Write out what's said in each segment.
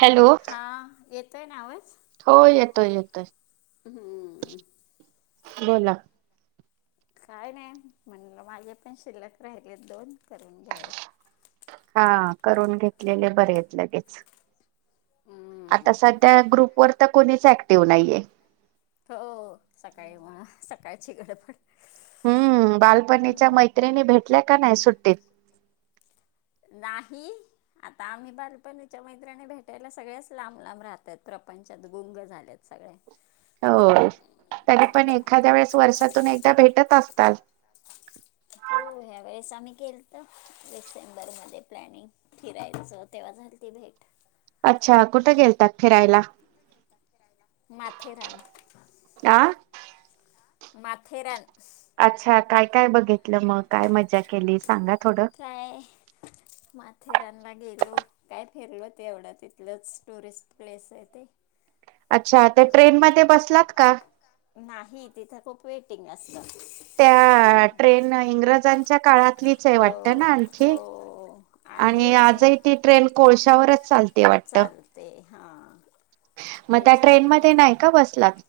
Hello हां ये काय नाव आहेस हो येतोय येतोय. हम्म. बोला काय नाही म्हणलं माझे पण शिल्लक राहिले दोन करून घ्यावेत. हां करून घेतलेले बरे आहेत लगेच. आता हम्म. सध्या ग्रुप वर तर कोणीच ऍक् ऍक्टिव्ह नाहीये. हो सकाळी म सकाळची गडबड हम्म बालपणीच्या मैत्रिणी भेटल्या का नाही सुट्ट ट्टीत नाही आता आम्ही बालपणीच्या मैत्रिणी भेटायला सगळ्याच लांब लांब राहत आहेत प्रपंचात गुंग झाल्यात सगळया हो तरी पण एखाद्या वेळेस वर्षातून एक त्या भेटत असतात हो ह्या वेळेस आम्ही केलतं डिसेंबरमध्ये प्लॅनिंग फिरायचं तेव्हा झाल ती भेट अच्छा! कुठं गेलतात फिरायला माथेरान आ माथेरान अच्छा! काय, काय बघितलं मग काय मजा केली सांगा थोडं काय, माथे फिरायला गेलो काय फिरलो तेवढं तिथलंच टुरिस्ट प्लेसय ते अच्छा तर ट्रेन मध्ये बसलात का नाही तिथं खूप वेटिंग अस त्य ट्रेन इंग्रजांन त्या काळात तीथलीचय ना हो वाटतं हो आणखी आणि आहे आजही ती ट्रेन कोळशा शावरच चालते वाटतं चालते हा मग ते त्या छान ट्रेनमध्ये आहे नाही का बसलात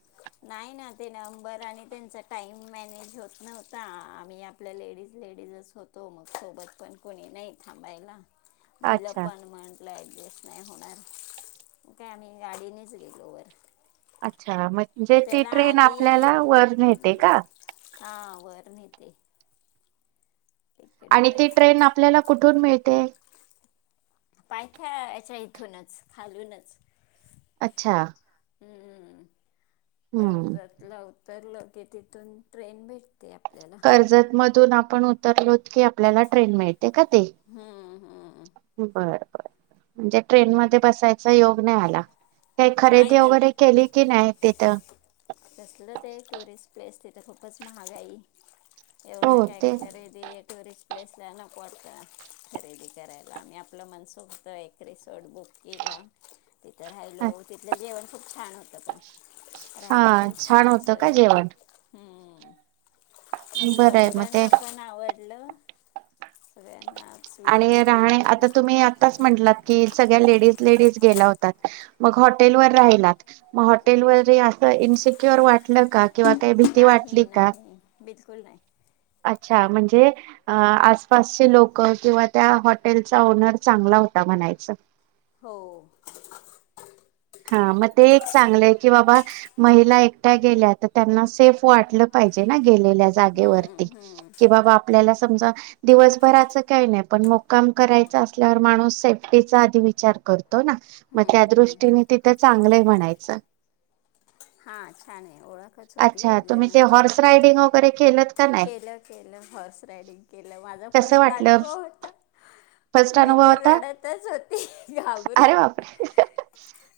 नाह, ना ते नंबर आणि त्यांचा टाईम मॅनेज होत नव्हता आम्ही आपल्या लेडीज, लेडीजच होतो मग सोबत पण कोणी नाही थांबायला मुलं अच्छा पण म्हटलंय नाही होणार काय, आम्ही गाडीनेच गेलो वर अच्छा म म्हणजे ती त्याला ट्रेन आपल्याला वर नेते आधी का हा वर नेते आणि ती टेकडीवर ट्रेन आपल्याला कुठून मिळते? पायथ्याच्या इथूनच खालूनच अच्छा हम्म्मम हम्म कर्जतला उ तरलो कि तिथून ट्रेन भेटते आप कर्जत म धून आपण उतरलोत की आपल्याला ट्रेन मिळ ते का ती हम्म हम्म बरं बरं म्हणजे ट्रेन मध्ये बसायचा योग नाय आला काय नाही खरेदी ना वगैरे केली की नाय तिथं? कसलं ते टुरिस्ट प्लेस तिथं खुपच महाागई एवढा हो काय ते खरेदी टुरिस्ट प्लेसला नको वाटतं खरेदी करायला. आम्ही आपलं मनसोक्त एक रिसॉर्ट बुक केला तिथं राहिलो तिथलं जेवण खूप छान होतं पण हा राहायची पण छान होतं सोय का होती. जेवण हम्म मस्त बरं आहे मग ते मुलांना पण आवडलं. सगळ्या आणि राहणे आता तुम्ही आत्ताच म्हंटलात की सगळ्या लेडीज लेडीज गेला होतात मग हॉटेल वर राहिलात म हॉटेल वर हे आस इन्सिक्युर वाटलं का किंवा काय भीती वाटली नाही का? नाही बिलकुल नाय. अच्छा म्हणजे अ आसपासचे लोक किंवा त्या हॉटेलचा ओनर चांगला होता म्हणायचं. हो. हा मग ते एक चांगलंय की बाबा महिला एकट्या गेल्या तर त्यांना सेफ वाटलं पाहिजे नाय. गेलेल्या हम्म, जागेवरती हम्म. की बाबा आपल्याला समजा दिवसभराचं काय नाय पण मुक्काम करायचा असल्यावर माणूस सेफ्टीचा आधी विचार कर तो ना म त्या हम्म, हम्म. दृष्टीनी ते चांगलंय म्हणायचं. हा छानये ओळखंच होती अच्छा एक तुम्ही ते जणाची. हॉर्स रायडिंग वगैरे केलत का नाही केलं केलं हॉर्स रायडिंग केलं. माझा कसं फस्ट वाटलं अनुभव होता. फर्स्ट मी अनुभव तर होता रडतच होती. घाबरून. अरे बापरे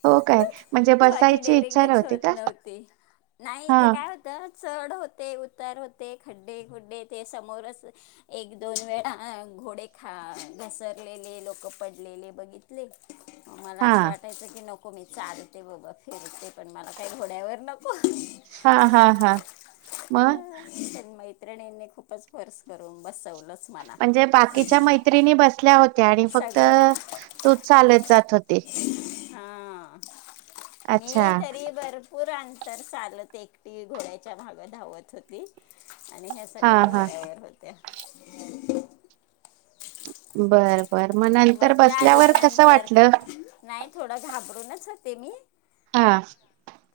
हो काय म्हणजे माझी बसायची इच्छा डेरिंगच नव्हती होत का नव्हती. नाही हा ते काय होतं चढ होते. उ उतार होते खड्डे खुड्डे ते समोरच एक दोन वेळा घोडे खा घसरलेले लोक पडलेले बघितले. मला हा असं वाटायचं की न को मी [unintelligible] ते बाबा फिरते पण मला काही घोड्यावर न हा हा हा मग पण मैत्रिणींनी खूपच फोर्स करून बसवलंच. मला. म्हणजे बाकीच्या मैत्रिणी बसल्या हो त्या आणि फक्त सगळ्या तूच चालत जात होती? हां. अच्छा मी तरी [unintelligible] [unintelligible] चालत एकटी घोड्याच्या मागे धावत होती. आणि ह्या हा सगळ्या हा घोड्यावर होत्या. बर. बर मग नंतर मज्जा आली बसल्यावर कसं नंतर वाटलं? नाही थोडं घाबरून च होते मी. हां.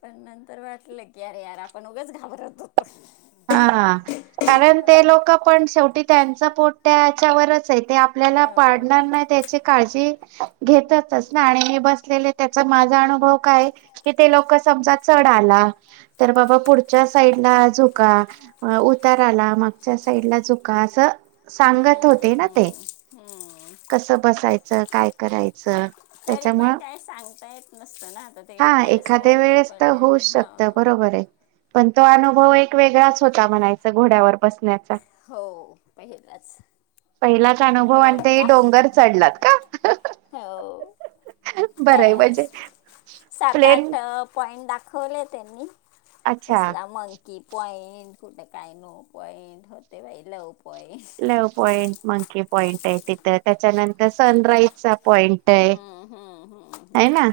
पण नंतर वाटलं की अरे यार आपण उगंच घाबरत हो हां हां कारण ते लोकं पण शेवटी त्यांच पोट त्याच्यावरच आहे. ते आपल्याला पाडणार नाहीत ह्याची काळजी घेतातच ना आणि बसलेले त्याचा माझा अनुभव काय? की ते लोकं समजा चढ आला तर बाबा पुढच्या साईडला झो का उताराला मागच्या साईडला झुका असं सांगत हम्म, हम्म, होते ना हम्म, ते, हम्म, हम्म. कसं बसायचं काय करायचं. तरी पण त्याच्यामुळं काही सांगता येत नसतं ना, आता हा ते माझ्यासमोर एखाद्या ते वेळेस तर पडलेले होऊच शकतं हां. बरोबर आहे. पण तो अनुभव एक वेगळाच होता म्हणायचं घोड्यावर बसण्या हो पहिलाच पहिलाच अनुभव आणि ते ही रडका डोंगर चढलात का? हो बरं आहे, काय म्हणजे प्लेन आणि दाखवलंय त्यांनी अच्छा कसला मग? की पॉईंट कुठं काय नो पॉईंट हो ते बाई लव पॉइंट लव पॉईंट मग की पॉईंट हाय तिथं त्याच्यानंतर सनराईज चा पॉइंट हाय. हाय ना.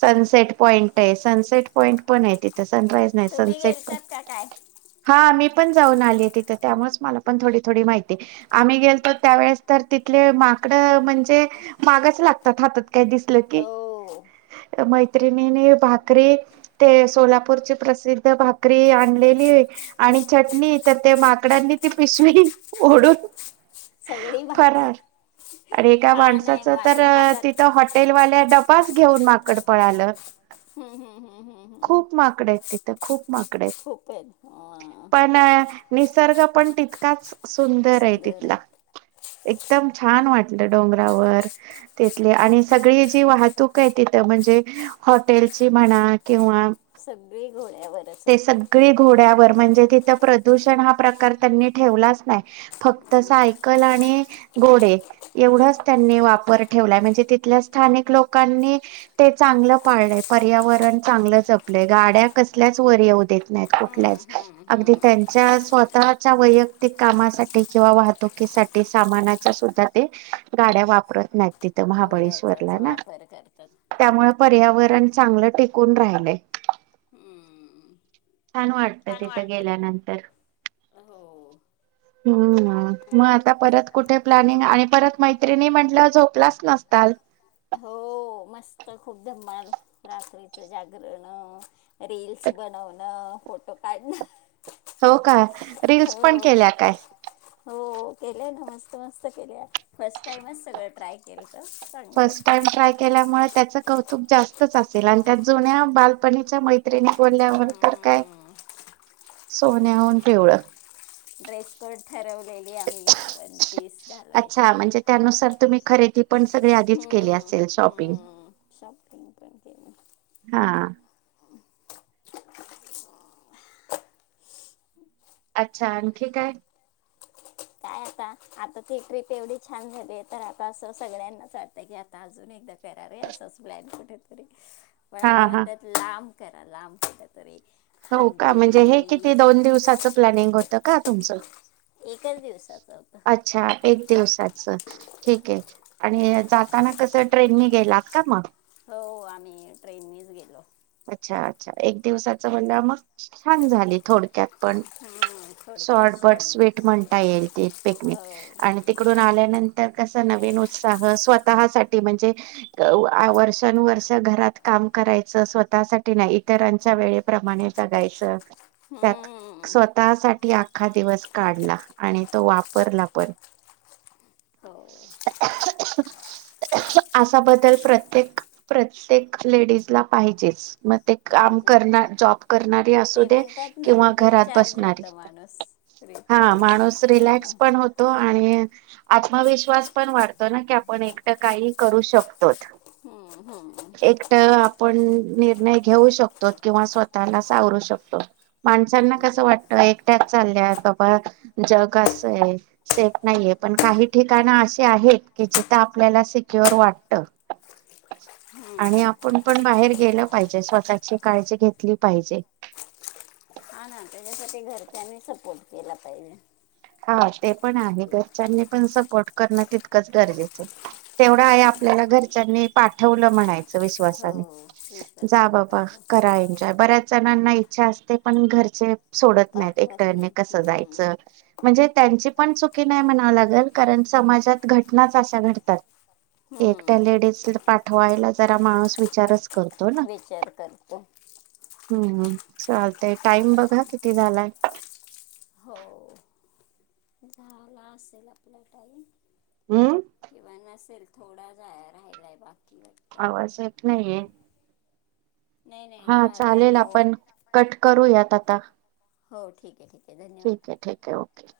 सनसेट पॉइंटय सं सेट पॉंइंट पण हाय तिथंच. सनराईज नाही, तुम्ही सनसेट पॉ गेलतात का काय हा मी पणं जाऊन आलीय तिथं, त्यामुळेच मला पण थोडी थोडी माहिती हाय. आम्ही गेलो त्यावेळेस तर तिथले माकडं म्हणजे मागच ला [inaudible] काय दिसलं की, हो म त्रिणीने भाकरी, ते सोलापूरची प्रसिद्ध भाकरी आणलेली आणि चटणी, तर ते माकडांनी ती पिशवी ओढून सगळी भाकरी, फरार आणि एका हा नाही, म माणसाचं ते तर हातात तिथं हॉटेलवाल्या डबा घेऊन माकड पळालं. हम्म, हम्म, हम्म, हम्म, हम्म. खूप माकडं हायत तिथं, खूप माकडं हायत, खूप आहेत वा, पण अ निसर्ग पण तिथ काच सुंदर हाय तिथला. एकदम छान वाटलं डोंगरावर, ते आणि सगळी जी वाहतूक आहे तिथं म्हणजे हॉटेलची म्हणा, किंवा सगळी घोड्यावरच ते होते सगळे घोड्यावर म्हणजे तिथं प्रदूषण हा प्रकार त्यांनी ठेवलाच नाही. फक्त हम्म, सायकल आणि घोडे एवढंच त्यांनी वापर ठेवलाय म्ह ते तिथल्या स्थानिक लोकांनी ते चांगलं पाळलंय पर्यावरण चांगलं जपलंय गाड्या कसल्याच वर येऊ देत नाहीत हम्म, कुठल्याच. हम्म, अगदी हम्म. त्यांच्या स्वतःच्या वैयक्तिक कामासाठी किंवा वाहतुकीसाठी सामानाचा सुद्धा ते गाड्या वापरत नाहीत ते घोड्याचाच महाबळेश्वरला ना वापर करतात त्यामुळे पर्यावर तेन चांगलं टिकून राहिलंय. हम्म. छान वाटतं छान तिथं वाटत गेल्यानंतर, हो हमम मग हा आता परत कुठं प्लॅनिंग आहे आणि परत मैत्रिणी म्हणटल्याव झोपला आस नसताल? तर खूप धम्माल रात्रीचं जागरण अअअअ रील्स बनवनं फोटो काढणं ह फो हो का रील्स पण केल्या काय? हो केलंय ना मस्त मस्त केल्या, फर्स्ट टाइमच सगळं ट्राय केलं. तर चांगलं फर्स्ट वाटलं टाइम ट्राय केल्यामुळे त्याचं कौतुक जास तच असेल आणि त्यात जुन्या बालपणीच्या मैत्रिणी बोलल्यावर तर काय, सोन्याहुन पिवळं. ड्रेस कोड ठरव लेले आम्ही वन पीस अच्छा घालायचे. म्हणजे त्यानुसार तुम्ही खरेदी पण सगळी [inaudible] आधीच केली असेल त्यानुसार तुम्ही हम् शॉपिंग. हम् शॉपिंग पण केली हा. अच्छा आणखी काय? काय आता, आता ती ट्रीप एवढी छान झालीय तर आता असं सगळ्यांनाच वाटतय की आता अजून एकदा करा रे असच प्लॅन कुठेत री पण हा आता हा. म्हणतायत लांब करा लाम कुटे तरी हो का म्हणजे हे किती दोन दिवसाचं प्लॅनिंग होतं का तुमचं? एकच दिवसाचं होतं अच्छा एक दिवसाच ठीक आहे आणि जाताना कसं ट्रेनी गेलात का मग? हो आमी ट्रेनीच गेलो अच्छा अच्छा एक दिवसाच म्हणल्याव मग छान झाली थोडक्यात पण हम्म, थोडक्यात शॉर्ट बट स्वीट बस म्हणता येईल ति पिकनिक हो आणि तिकडून आल्यानंतर तस नवीन उत्साह स्वतः साठी म्हणजे अ व आ वर्षानुवर्ष घरात काम करायचं स्व तासाठी ना इतरांच्या वेळेप्रमाणे जगायचं त्यात हम्म, स्वतः साठी आखात दिवस काढला आणि तो वापरला पण! हो असा बद्दल प्रतेक प्रत्येक लेडीज ला पाहिजेच मग ते काम पाहिजे करण जॉब करणारी ते असुदे म्हणतात ना किंवा घरात रिचार्ज बसणारी होतं माणूस रिचार्ज हाआ पूर्ण रिलॅक्स पण होते आणि आत्मविश्वास पण वाढतो ना की आपण एकट काही करू शकतोत. [inaudible] एकट आपण निर्णय घेऊ शकतो किंवा स्वतःला सावरू शकतो माणसांना हम्म, कसं वाटतं, एकट्यात चालल्यात बाबा जग असंय सेफ नाहीये पण काही ठिकाण अशी आहेत की जिथं आपल्याला सिक्युर वाटत. आणि हम्म. आपण पण बाहेर गेलं पाहिजे स्वतःची काळजी घेतली पाहिजे. घरच्यानी सपोर्ट केला पाहिजे. हा ते पण आहे घरच्यांनी पण सपोर्ट करणं तितकंच गरजेचं, तेवढं आहे आपल्याला घरच्यांनी पाठवलं म्हणायचं. हो [unintelligible] जा विश्वासाने बाबा पाठव करा एजॉय बऱ्याच जणांना इच्छा असते पण घरचे सोडत नाहीत पाठवत एकट्याने नाहीत कसं हम्म, जायचं त्यांची पण चुकी नाही म्हणा लागेल कारण समाजात घटनाच अशा घडतात. एकटा हम्म. लेडीज पा ठवायला जरा माणूस विचारच करतो ना विचार करतो. हम्म चालतय टाइम बघा किती झालाय. हो ह असेला आपला टाईम हम्म. किंवा नसेल थोडा जा राहिलाय बा आवाज येत नाहीये. नाही नाही हा झालाय चालेल नऊ आपण कट करूयात. [inaudible] हो ठीक आहे ठीक आहे. धन्यवाद ठीक आहे ठीक आहे ओके.